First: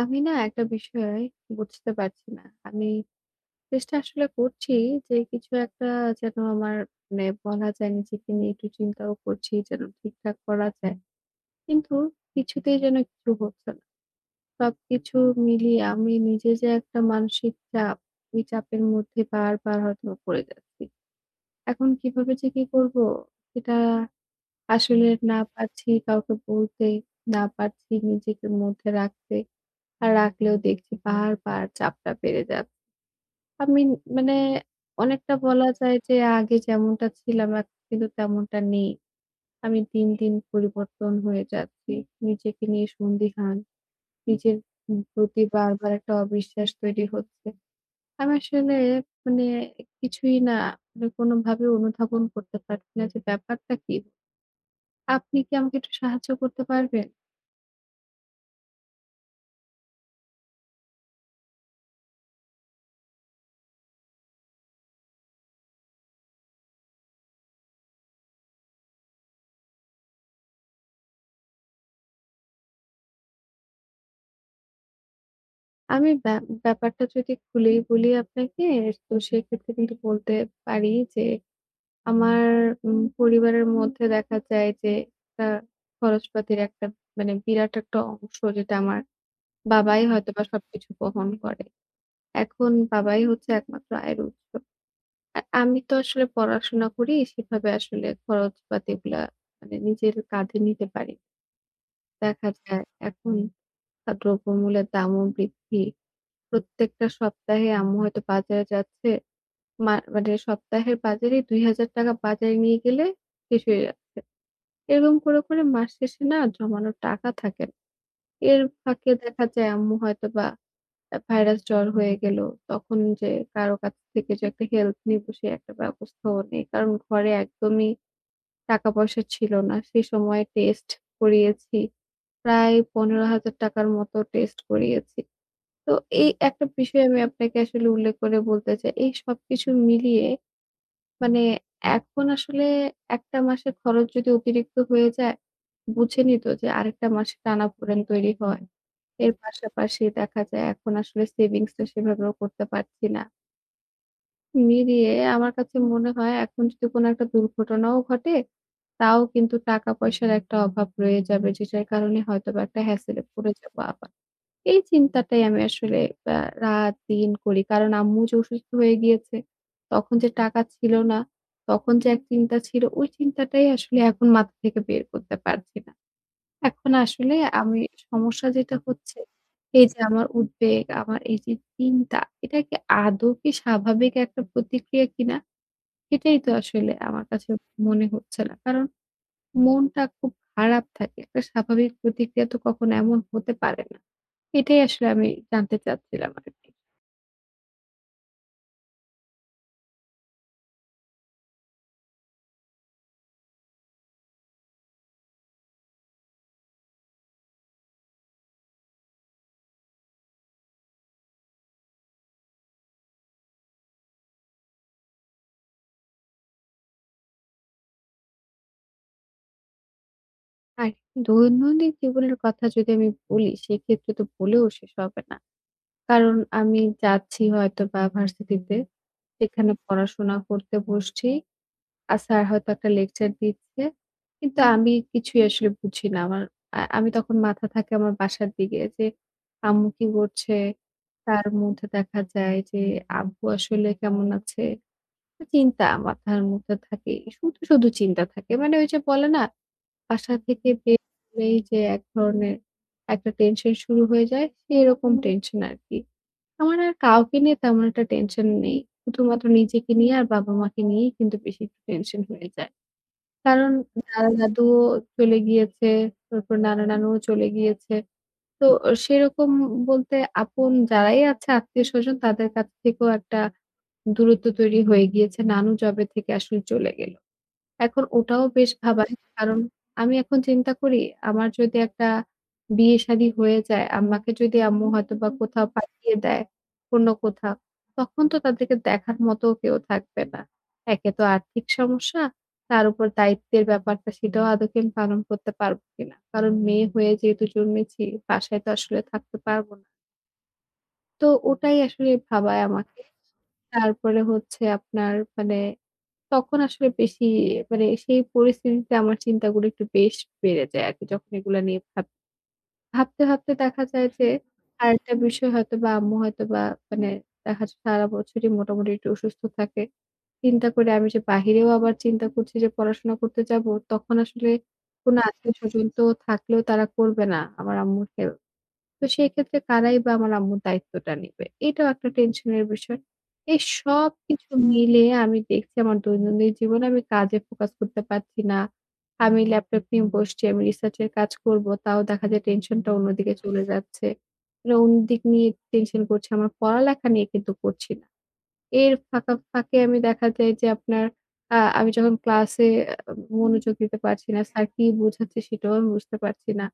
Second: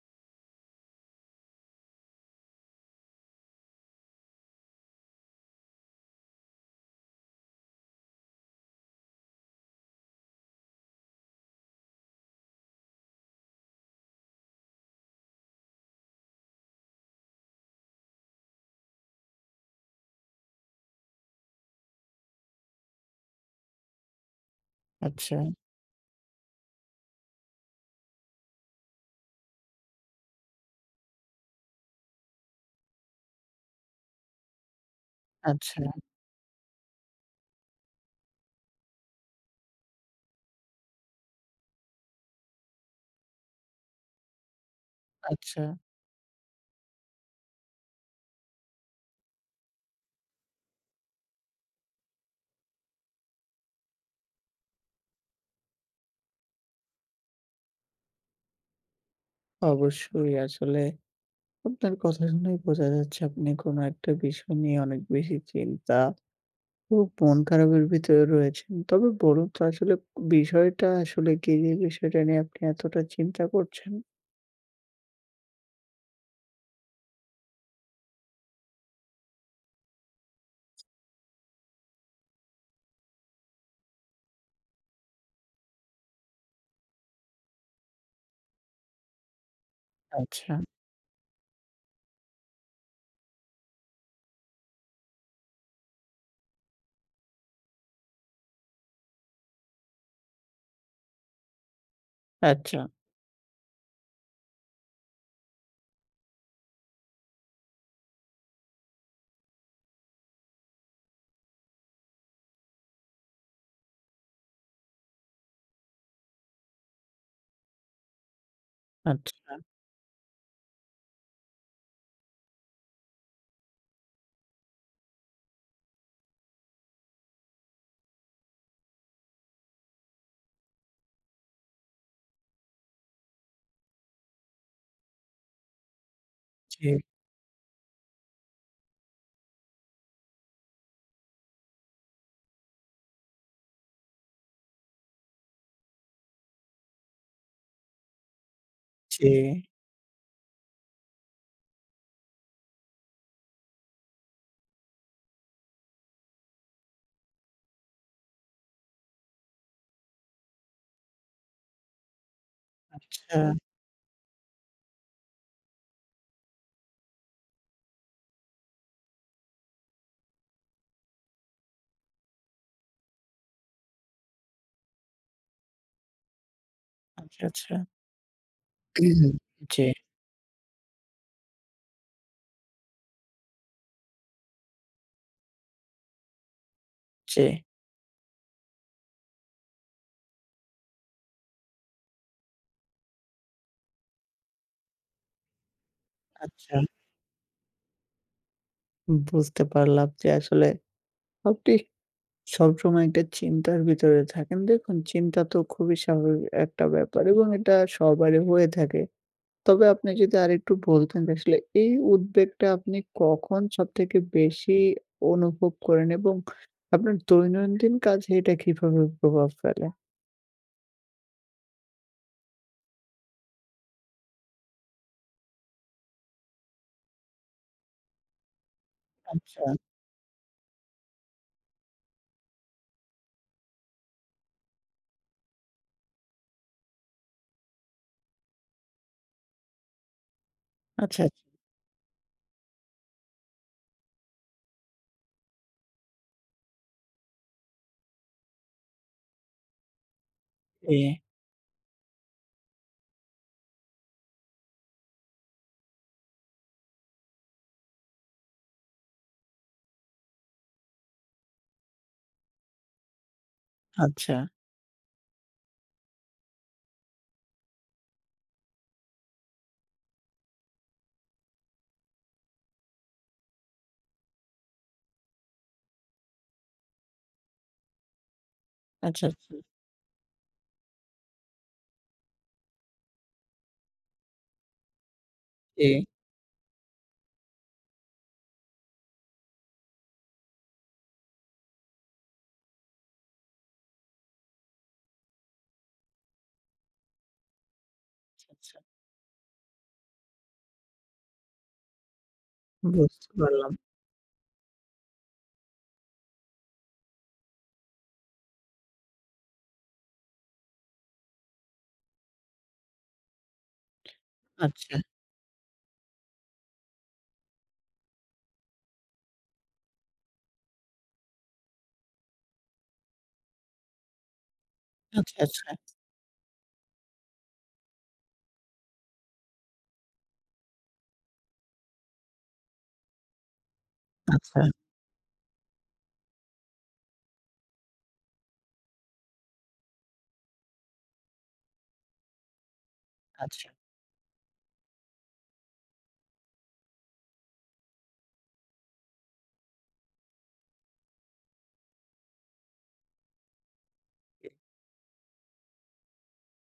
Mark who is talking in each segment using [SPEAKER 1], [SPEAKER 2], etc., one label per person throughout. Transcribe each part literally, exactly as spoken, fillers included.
[SPEAKER 1] আমি না একটা বিষয় বুঝতে পারছি না। আমি চেষ্টা আসলে করছি যে কিছু একটা যেন আমার মানে বলা যায় নিজেকে নিয়ে একটু চিন্তাও করছি যেন ঠিকঠাক করা যায়। কিন্তু কিছুতেই যেন কিছু হচ্ছে না। সবকিছু মিলিয়ে আমি নিজে যে একটা মানসিক চাপ, এই চাপের মধ্যে বারবার হয়তো পড়ে যাচ্ছি। এখন কিভাবে যে কি করব সেটা আসলে
[SPEAKER 2] আচ্ছা,
[SPEAKER 1] না পারছি কাউকে বলতে, না পারছি নিজেকে মধ্যে রাখতে। আর রাখলেও দেখছি বারবার চাপটা বেড়ে যাচ্ছে। আমি মানে অনেকটা বলা
[SPEAKER 2] আচ্ছা,
[SPEAKER 1] যায় যে আগে যেমনটা ছিলাম এখন কিন্তু তেমনটা নেই। আমি দিন, দিন পরিবর্তন হয়ে যাচ্ছি। নিজেকে নিয়ে সন্দিহান। নিজের উম প্রতি
[SPEAKER 2] আচ্ছা।
[SPEAKER 1] বারবার একটা অবিশ্বাস তৈরি হচ্ছে। আমি আসলে মানে কিছুই না মানে কোনোভাবে অনুধাবন করতে পারছি না যে ব্যাপারটা কী? আপনি কি আমাকে একটু সাহায্য করতে পারবেন?
[SPEAKER 2] অবশ্যই আসলে আপনার কথা শুনেই বোঝা যাচ্ছে আপনি কোনো একটা বিষয় নিয়ে অনেক বেশি চিন্তা ও মন খারাপের ভিতরে রয়েছেন। তবে বলুন তো আসলে বিষয়টা আসলে কি যে বিষয়টা নিয়ে আপনি এতটা চিন্তা করছেন?
[SPEAKER 1] আমি ব্যা ব্যাপারটা যদি খুলেই বলি আপনাকে, তো সেক্ষেত্রে কিন্তু বলতে পারি যে, আমার উম পরিবারের মধ্যে দেখা যায় যে, একটা খরচপাতির একটা মানে বিরাট একটা অংশ যেটা আমার বাবাই হয়তোবা
[SPEAKER 2] আচ্ছা,
[SPEAKER 1] সবকিছু বহন করে। এখন বাবাই হচ্ছে একমাত্র আয়ের উৎস। আর আমি তো আসলে পড়াশোনা করি, সেভাবে আসলে খরচপাতিগুলা মানে নিজের কাঁধে নিতে পারি। না। দেখা
[SPEAKER 2] আচ্ছা,
[SPEAKER 1] যায় এখন আ দ্রব্যমূল্যের দামও বৃদ্ধি। প্রত্যেকটা সপ্তাহে আম্মু হয়তো বাজারে যাচ্ছে। মা মানে সপ্তাহের বাজারেই ৳দুই হাজার বাজারে নিয়ে গেলে শেষ হয়ে যাচ্ছে। এরকম করে, করে মাস শেষে না জমানো টাকা থাকে না। এর ফাঁকে দেখা
[SPEAKER 2] আচ্ছা।
[SPEAKER 1] যায় আম্মু হয়তোবা অ্যা ভাইরাস জ্বর হয়ে গেল। তখন যে কারো কাছ থেকে যে একটা হেল্প নিব সে একটা ব্যবস্থাও নেই। কারণ ঘরে একদমই টাকা-পয়সা ছিল না। সে সময়ে টেস্ট করিয়েছি। প্রায় ৳পনেরো হাজার মতো টেস্ট করিয়েছি। তো এই একটা
[SPEAKER 2] জি,
[SPEAKER 1] বিষয় আমি আপনাকে আসলে উল্লেখ করে বলতে চাই। এই সবকিছু মিলিয়ে মানে এখন আসলে এক টা মাসের খরচ যদি অতিরিক্ত হয়ে যায়, বুঝেনি তো যে আরেকটা মাসে টানাপোড়েন তৈরি হয়।
[SPEAKER 2] জি।
[SPEAKER 1] এর পাশাপাশি দেখা যায় এখন আসলে সেভিংস টা সেভাবেও করতে পারছি না। মিলিয়ে আমার কাছে মনে হয় এখন যদি কোনো একটা দুর্ঘটনাও ঘটে, তাও কিন্তু টাকা পয়সার একটা অভাব রয়ে যাবে যেটার কারণে হয়তোবা একটা হ্যাসেল এ
[SPEAKER 2] আচ্ছা,
[SPEAKER 1] পড়ে যাবো আবার। এই চিন্তাটাই আমি আসলে আ রাত-দিন করি। কারণ আম্মু যে অসুস্থ হয়ে গিয়েছে, তখন যে টাকা ছিল না, তখন যে এক চিন্তা ছিল, ওই চিন্তাটাই আসলে এখন মাথা থেকে বের করতে পারছি না। এখন আসলে
[SPEAKER 2] আচ্ছা, আচ্ছা।
[SPEAKER 1] আমি সমস্যা যেটা হচ্ছে,
[SPEAKER 2] উম, জি,
[SPEAKER 1] এই যে আমার উদ্বেগ, আমার এই যে চিন্তা, এটা কি আদৌ কি স্বাভাবিক একটা প্রতিক্রিয়া কিনা? সেটাই তো আসলে আমার
[SPEAKER 2] জি।
[SPEAKER 1] কাছে মনে হচ্ছে না। কারণ মনটা খুব খারাপ থাকে। একটা স্বাভাবিক প্রতিক্রিয়া তো কখনো এমন হতে পারে না। এটাই আসলে আমি জানতে চাচ্ছিলাম আরকি।
[SPEAKER 2] আচ্ছা। বুঝতে পারলাম যে আসলে আপনি সবসময় একটা চিন্তার ভিতরে থাকেন। দেখুন চিন্তা তো খুবই স্বাভাবিক একটা ব্যাপার এবং এটা সবারই হয়ে থাকে। তবে আপনি যদি আরেকটু বলতেন যে আসলে এই উদ্বেগটা আপনি কখন সবথেকে বেশি অনুভব করেন এবং আপনার দৈনন্দিন কাজে এটা কিভাবে প্রভাব ফেলে?
[SPEAKER 1] আর দৈনন্দিন জীবনের কথা যদি আমি বলি, সেক্ষেত্রে তো বলেও শেষ হবে না। কারণ আমি যাচ্ছি হয়তোবা ভার্সিটিতে,
[SPEAKER 2] আচ্ছা,
[SPEAKER 1] সেখানে পড়াশোনা করতে বসছি। আর স্যার হয়তো একটা লেকচার দিচ্ছে। কিন্তু আমি কিছুই আসলে বুঝি না। আমার আ আমি তখন মাথা থাকে আমার বাসার দিকে যে, আম্মু কি করছে?
[SPEAKER 2] আচ্ছা,
[SPEAKER 1] তার মধ্যে দেখা যায় যে, আব্বু আসলে কেমন আছে? চিন্তা মাথার মধ্যে থাকে। শুধু, শুধু চিন্তা থাকে। মানে ওই যে বলে না বাসা থেকে
[SPEAKER 2] জি,
[SPEAKER 1] বের হলেই যে এক ধরনের একটা টেনশন শুরু হয়ে যায়, সেরকম হুম। টেনশন আরকি। আমার আর কাউকে নিয়ে তেমন একটা টেনশন নেই। শুধুমাত্র নিজেকে নিয়ে আর বাবা-মাকে নিয়েই কিন্তু বেশি একটু টেনশন হয়ে যায়। কারণ
[SPEAKER 2] আচ্ছা,
[SPEAKER 1] দাদা-দাদুও চলে গিয়েছে, তারপর নানা-নানুও চলে গিয়েছে। তো সেরকম বলতে আপন যারাই আছে আত্মীয়স্বজন তাদের কাছ থেকেও একটা দূরত্ব তৈরি হয়ে গিয়েছে। নানু যবে থেকে আসলে চলে গেল। এখন ওটাও বেশ ভাবায়।
[SPEAKER 2] আচ্ছা, আচ্ছা,
[SPEAKER 1] কারণ আমি এখন চিন্তা করি আমার যদি একটা বিয়ে-শাদী হয়ে যায়, আম্মাকে যদি আম্মু হয়তোবা কোথাও
[SPEAKER 2] জি,
[SPEAKER 1] পাঠিয়ে দেয়, অন্য কোথাও, তখন তো তাদেরকে দেখার মতো কেউ থাকবে না। একে তো আর্থিক সমস্যা, তার উপর দায়িত্বের ব্যাপারটা সেটাও আদৌকে আমি পালন করতে পারব কিনা। কারণ মেয়ে হয়ে যেহেতু জন্মেছি,
[SPEAKER 2] আচ্ছা,
[SPEAKER 1] বাসায় তো
[SPEAKER 2] আচ্ছা,
[SPEAKER 1] আসলে থাকতে পারব না। তো ওটাই আসলে ভাবায় আমাকে।
[SPEAKER 2] বুঝতে পারলাম।
[SPEAKER 1] তারপরে হচ্ছে আপনার মানে তখন আসলে বেশি মানে সেই পরিস্থিতিতে আমার চিন্তাগুলো একটু বেশ বেড়ে যায় আরকি। যখন এগুলা নিয়ে ভাব ভাবতে, ভাবতে দেখা যায় যে
[SPEAKER 2] আচ্ছা,
[SPEAKER 1] আরেকটা বিষয় হয়তোবা আম্মু হয়তোবা মানে দেখা যায় সারা বছরই মোটামুটি একটু অসুস্থ থাকে। চিন্তা করে আমি যে বাহিরেও আবার চিন্তা করছি যে পড়াশোনা করতে যাবো, তখন আসলে কোনো
[SPEAKER 2] আচ্ছা, আচ্ছা,
[SPEAKER 1] আত্মীয়স্বজন তো থাকলেও তারা করবে না আমার আম্মুর হেল্প। তো সেই ক্ষেত্রে কারাই বা আমার আম্মুর দায়িত্বটা নিবে? এটাও একটা টেনশনের বিষয়। এই সবকিছু
[SPEAKER 2] আচ্ছা,
[SPEAKER 1] মিলিয়ে আমি দেখছি আমার দৈনন্দিন জীবনে আমি কাজে ফোকাস করতে পারছি না। আমি ল্যাপটপ নিয়ে বসছি, আমি রিসার্চ এর কাজ করব। তাও দেখা যায় টেনশনটা অন্যদিকে চলে
[SPEAKER 2] আচ্ছা।
[SPEAKER 1] যাচ্ছে। মানে অন্যদিক নিয়ে টেনশন করছি। আমার পড়ালেখা নিয়ে কিন্তু করছি না। এর ফাঁকা ফাঁকে আমি দেখা যায় যে আপনার আ আমি যখন ক্লাসে আ মনোযোগ দিতে পারছি না, স্যার কি বোঝাচ্ছে সেটাও আমি বুঝতে পারছি না।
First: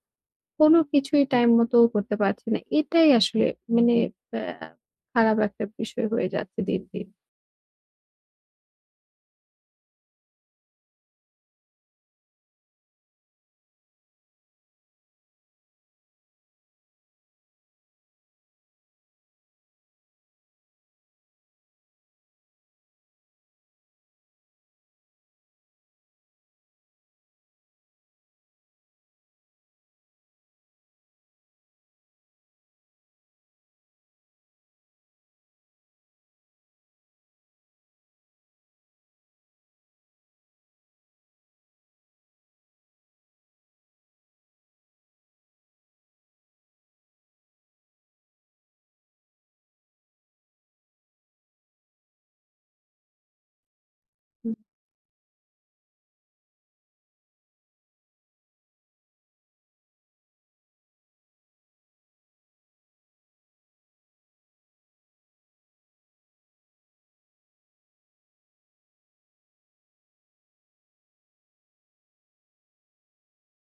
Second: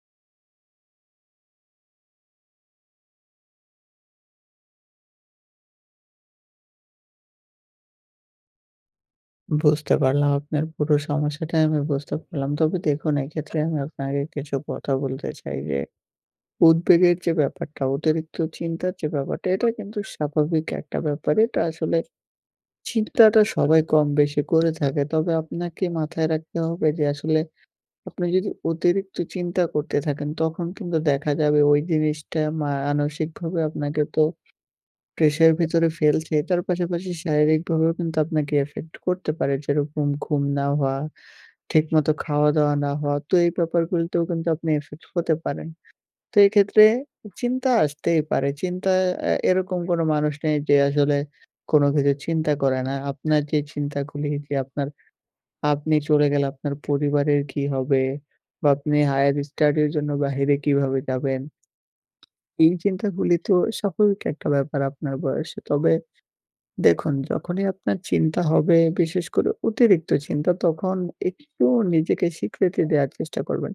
[SPEAKER 1] কোনো কিছুই টাইম মতো করতে পারছি না। এটাই আসলে মানে আ খারাপ একটা বিষয় হয়ে যাচ্ছে দিন, দিন।
[SPEAKER 2] বুঝতে পারলাম আপনার পুরো সমস্যাটা আমি বুঝতে পারলাম। তবে দেখুন এক্ষেত্রে আমি আপনাকে কিছু কথা বলতে চাই যে, উদ্বেগের যে ব্যাপারটা, অতিরিক্ত চিন্তার যে ব্যাপারটা, এটা কিন্তু স্বাভাবিক একটা ব্যাপার। এটা আসলে চিন্তাটা সবাই কম-বেশি করে থাকে। তবে আপনাকে মাথায় রাখতে হবে যে আসলে আপনি যদি অতিরিক্ত চিন্তা করতে থাকেন, তখন কিন্তু দেখা যাবে ওই জিনিসটা মা মানসিকভাবে আপনাকে তো প্রেশার ভেতরে ফেলছে, তার পাশাপাশি শারীরিকভাবেও কিন্তু আপনাকে এফেক্ট করতে পারে। যেরকম ঘুম না হওয়া, ঠিকমতো খাওয়া-দাওয়া না হওয়া। তো এই ব্যাপারগুলোতেও কিন্তু আপনি এফেক্ট হতে পারেন। তো এক্ষেত্রে চিন্তা আসতেই পারে। চিন্তা এ এরকম কোনো মানুষ নেই যে আসলে কোনো কিছু চিন্তা করে না। আপনার যে চিন্তাগুলি যে
[SPEAKER 1] উম
[SPEAKER 2] আপনার আপনি চলে গেলে আপনার পরিবারের কি হবে? বা আপনি হায়ার স্টাডির জন্য বাহিরে কিভাবে যাবেন? এই চিন্তাগুলি তো স্বাভাবিক একটা ব্যাপার আপনার বয়সে। তবে দেখুন, যখনই আপনার চিন্তা হবে, বিশেষ করে অতিরিক্ত চিন্তা, তখন একটু নিজেকে স্বীকৃতি দেওয়ার চেষ্টা করবেন।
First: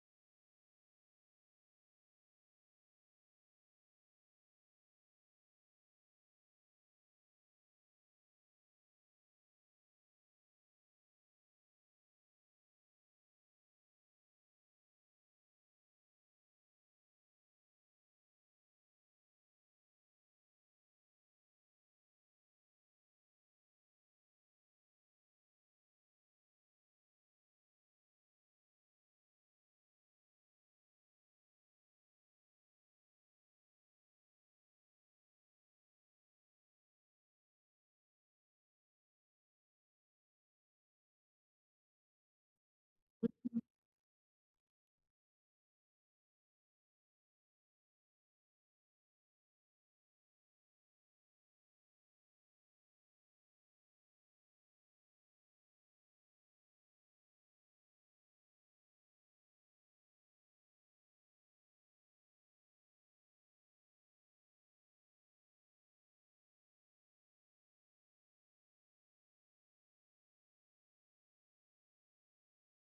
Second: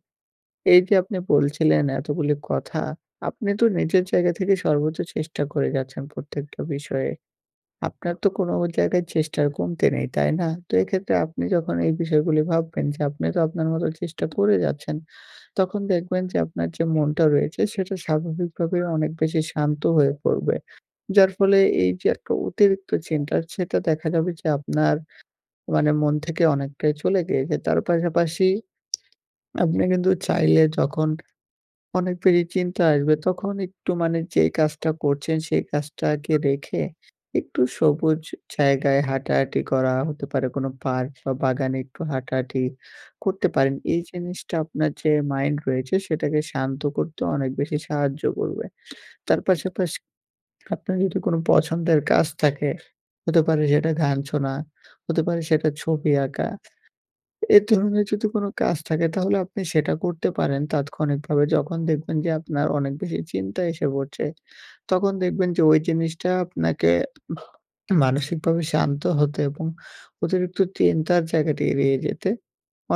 [SPEAKER 2] এই যে আপনি বলছিলেন এতগুলি কথা, আপনি তো নিজের জায়গা থেকে সর্বোচ্চ চেষ্টা করে যাচ্ছেন প্রত্যেকটা বিষয়ে। আপনার তো কোনো জায়গায় চেষ্টার কমতি নেই, তাই না? তো এক্ষেত্রে আপনি যখন এই বিষয়গুলি ভাববেন যে আপনি তো আপনার মতো চেষ্টা করে যাচ্ছেন, তখন দেখবেন যে আপনার যে মনটা রয়েছে সেটা স্বাভাবিকভাবেই অনেক বেশি শান্ত হয়ে পড়বে। যার ফলে এই যে একটা অতিরিক্ত চিন্তা সেটা দেখা যাবে যে আপনার মানে মন থেকে অনেকটাই চলে গিয়েছে। তার পাশাপাশি আপনি কিন্তু চাইলে যখন অনেক বেশি চিন্তা আসবে তখন একটু মানে যেই কাজটা করছেন সেই কাজটাকে রেখে একটু সবুজ জায়গায় হাঁটাহাঁটি করা হতে পারে কোনো পার্ক বা বাগানে একটু হাঁটাহাঁটি করতে পারেন। এই জিনিসটা আপনার যে মাইন্ড রয়েছে সেটাকে শান্ত করতে অনেক বেশি সাহায্য করবে। তার পাশাপাশি আপনার যদি কোনো পছন্দের কাজ থাকে, হতে পারে সেটা গান শোনা, হতে পারে সেটা ছবি আঁকা। এ ধরনের যদি কোনো কাজ থাকে তাহলে আপনি সেটা করতে পারেন তাৎক্ষণিকভাবে। যখন দেখবেন যে আপনার অনেক বেশি চিন্তা এসে পড়ছে, তখন দেখবেন যে ওই জিনিসটা আপনাকে মানসিকভাবে শান্ত হতে এবং অতিরিক্ত চিন্তার জায়গাটি এড়িয়ে যেতে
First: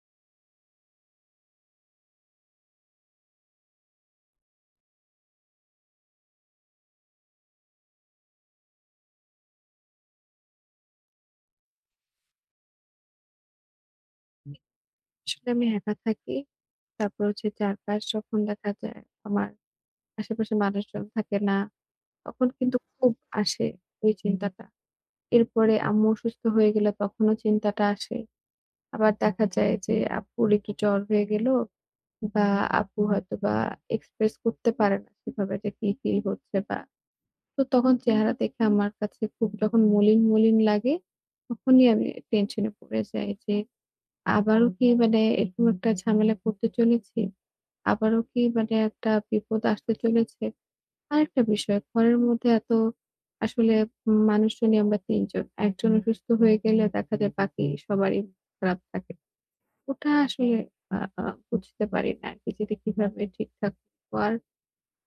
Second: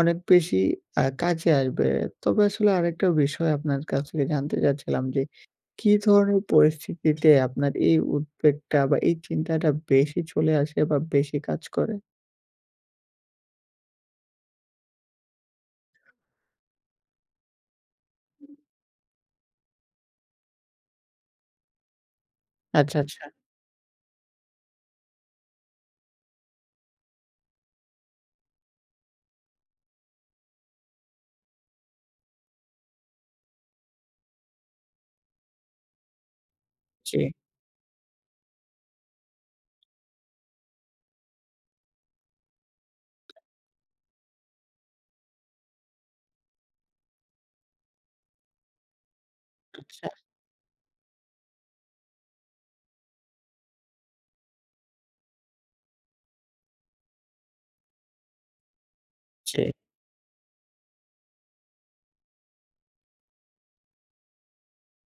[SPEAKER 2] অনেক বেশি আ কাজে আসবে। তবে আসলে আরেকটা বিষয় আপনার কাছ থেকে জানতে চাচ্ছিলাম যে কি ধরনের পরিস্থিতিতে আপনার এই উদ্বেগটা বা এই চিন্তাটা বেশি চলে আসে বা বেশি কাজ করে?
[SPEAKER 1] আসলে আমি একা থাকি। তারপর হচ্ছে চারপাশ যখন দেখা যায় আমার আশেপাশে মানুষজন থাকে না, তখন কিন্তু
[SPEAKER 2] আচ্ছা,
[SPEAKER 1] খুব
[SPEAKER 2] আচ্ছা।
[SPEAKER 1] আসে ওই চিন্তাটা। এরপরে আম্মু অসুস্থ হয়ে গেলে তখনও চিন্তাটা আসে। আবার দেখা যায় যে আব্বুর একটু জ্বর হয়ে গেল বা আব্বু হয়তোবা এক্সপ্রেস করতে পারে না সেভাবে যে কি ফিল হচ্ছে বা
[SPEAKER 2] জি,
[SPEAKER 1] তো তখন চেহারা দেখে আমার কাছে খুব যখন মলিন, মলিন লাগে, তখনই আমি টেনশনে পড়ে যাই যে, আবারও কি মানে এরকম একটা ঝামেলা করতে চলেছি? আবারও কি মানে একটা বিপদ আসতে
[SPEAKER 2] আচ্ছা।
[SPEAKER 1] চলেছে? আরেকটা বিষয়, ঘরের মধ্যে এত আসলে উম মানুষজনই আমরা তিন জন। একজন অসুস্থ হয়ে গেলে দেখা যায় বাকি সবারই খারাপ থাকে।
[SPEAKER 2] জি,
[SPEAKER 1] ওটা আসলে আ আ বুঝতে পারি না আরকি যে এটা কিভাবে ঠিকঠাক করবো। আর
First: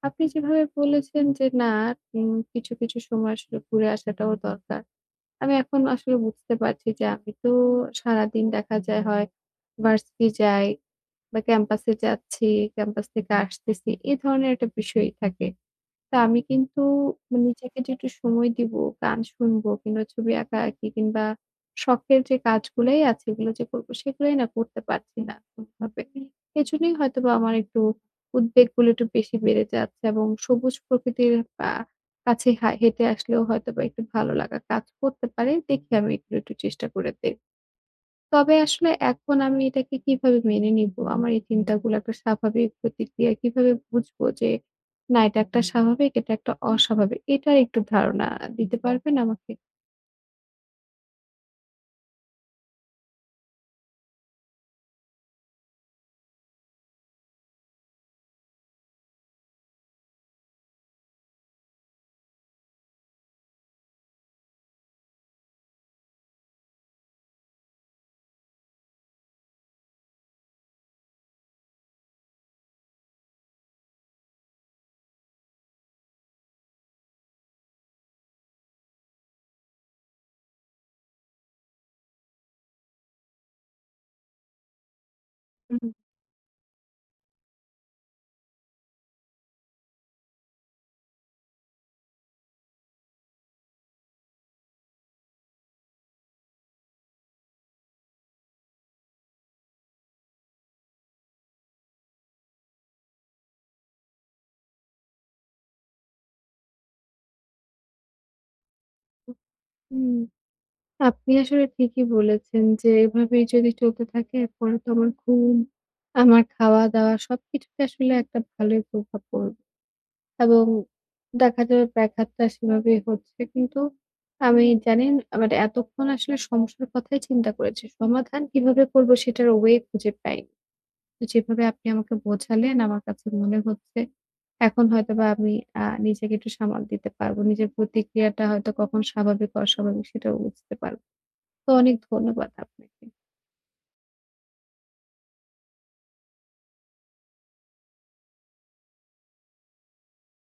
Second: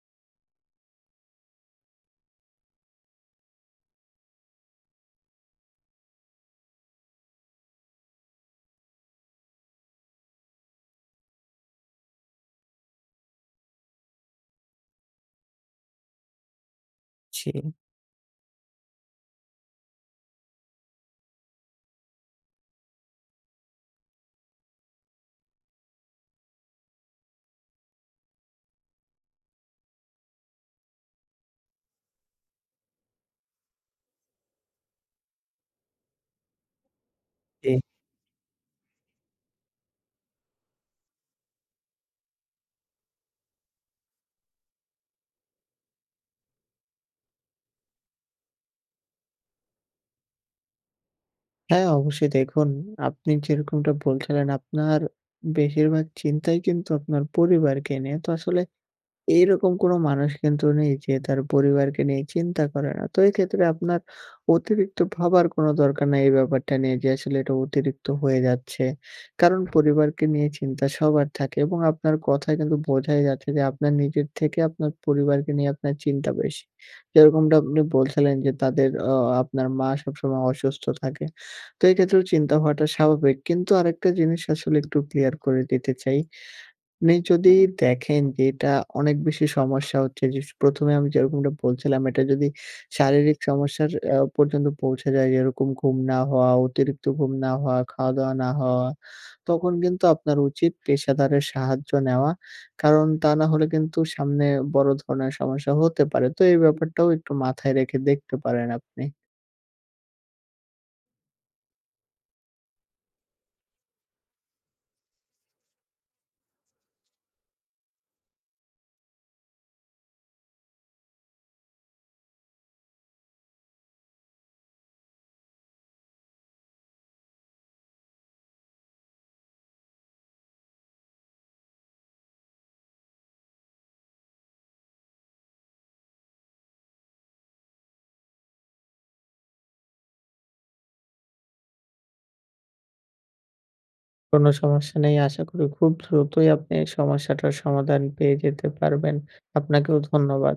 [SPEAKER 1] আপনি যেভাবে বলেছেন যে না উম কিছু, কিছু সময় আসলে ঘুরে আসাটাও দরকার। আমি এখন আসলে বুঝতে পারছি যে আমি তো সারাদিন দেখা যায় হয় ভার্সিটি যাই বা ক্যাম্পাসে যাচ্ছি, ক্যাম্পাস থেকে আসতেছি। এ ধরনের একটা বিষয়ই থাকে। তো আমি কিন্তু
[SPEAKER 2] জি,
[SPEAKER 1] নিজেকে যে একটু সময় দিব, গান শুনবো কিংবা ছবি আঁকাআঁকি কিংবা শখের যে কাজগুলাই আছে এগুলো যে করবো সেগুলাই না করতে পারছি না কোনভাবে। এজন্যই হয়তোবা আমার একটু উদ্বেগগুলো একটু বেশি বেড়ে যাচ্ছে এবং সবুজ প্রকৃতির আ কাছে হা হেঁটে আসলেও হয়তোবা একটু ভালো লাগা কাজ করতে পারে। দেখি আমি এগুলো একটু চেষ্টা করে দে
[SPEAKER 2] জি।
[SPEAKER 1] তবে আসলে এখন আমি এটাকে কিভাবে মেনে নিবো? আমার এই চিন্তাগুলো একটা স্বাভাবিক প্রতিক্রিয়া কিভাবে বুঝবো যে, না এটা একটা স্বাভাবিক, এটা একটা অস্বাভাবিক। এটার একটু ধারণা দিতে পারবেন আমাকে?
[SPEAKER 2] হ্যাঁ, অবশ্যই দেখুন আপনি যেরকমটা বলছিলেন আপনার বেশিরভাগ চিন্তাই কিন্তু আপনার পরিবারকে নিয়ে। তো আসলে এইরকম কোনো মানুষ কিন্তু নেই যে তার পরিবারকে নিয়ে চিন্তা করে না। তো এক্ষেত্রে আপনার অতিরিক্ত ভাবার কোনো দরকার নাই এই ব্যাপারটা নিয়ে যে আসলে এটা অতিরিক্ত হয়ে যাচ্ছে। কারণ পরিবারকে নিয়ে চিন্তা সবার থাকে এবং আপনার কথায় কিন্তু বোঝাই যাচ্ছে যে আপনার নিজের থেকে আপনার পরিবারকে নিয়ে আপনার চিন্তা বেশি। যেরকমটা আপনি বলছিলেন যে তাদের অ আপনার মা সবসময় অসুস্থ থাকে। তো এক্ষেত্রেও চিন্তা হওয়াটা স্বাভাবিক। কিন্তু আরেকটা জিনিস আসলে একটু ক্লিয়ার করে
[SPEAKER 1] হুম, হুম।
[SPEAKER 2] দিতে চাই। আপনি যদি দেখেন যে এটা অনেক বেশি সমস্যা হচ্ছে, যে প্রথমে আমি যেরকমটা বলছিলাম এটা যদি শারীরিক সমস্যার আহ, পর্যন্ত পৌঁছে যায়, যেরকম ঘুম না হওয়া, অতিরিক্ত ঘুম না হওয়া, খাওয়া দাওয়া না হওয়া, তখন কিন্তু আপনার উচিত পেশাদারের সাহায্য নেওয়া। কারণ তা না হলে কিন্তু সামনে বড় ধরনের সমস্যা হতে পারে। তো এই ব্যাপারটাও একটু মাথায় রেখে দেখতে পারেন আপনি।
[SPEAKER 1] হুম, আপনি আসলে ঠিকই বলেছেন যে, এভাবেই যদি চলতে থাকে পরে তো আমার ঘুম, আমার খাওয়া-দাওয়া সবকিছুতে আসলে একটা ভালোই প্রভাব পড়বে। এবং দেখা যাবে ব্যাঘাতটা সেভাবেই হচ্ছে। কিন্তু আমি জানেন মানে এতক্ষণ আসলে সমস্যার কথাই চিন্তা করেছি। সমাধান কিভাবে করব সেটার ওয়ে খুঁজে পাইনি। তো যেভাবে আপনি আমাকে বোঝালেন আমার কাছে মনে হচ্ছে এখন হয়তোবা আমি আ নিজেকে একটু সামাল দিতে পারব। নিজের প্রতিক্রিয়াটা হয়তো কখন স্বাভাবিক, অস্বাভাবিক সেটাও বুঝতে পারব। তো অনেক ধন্যবাদ আপনাকে।
[SPEAKER 2] কোনো সমস্যা নেই, আশা করি খুব দ্রুতই আপনি এই সমস্যাটার সমাধান পেয়ে যেতে পারবেন। আপনাকেও ধন্যবাদ।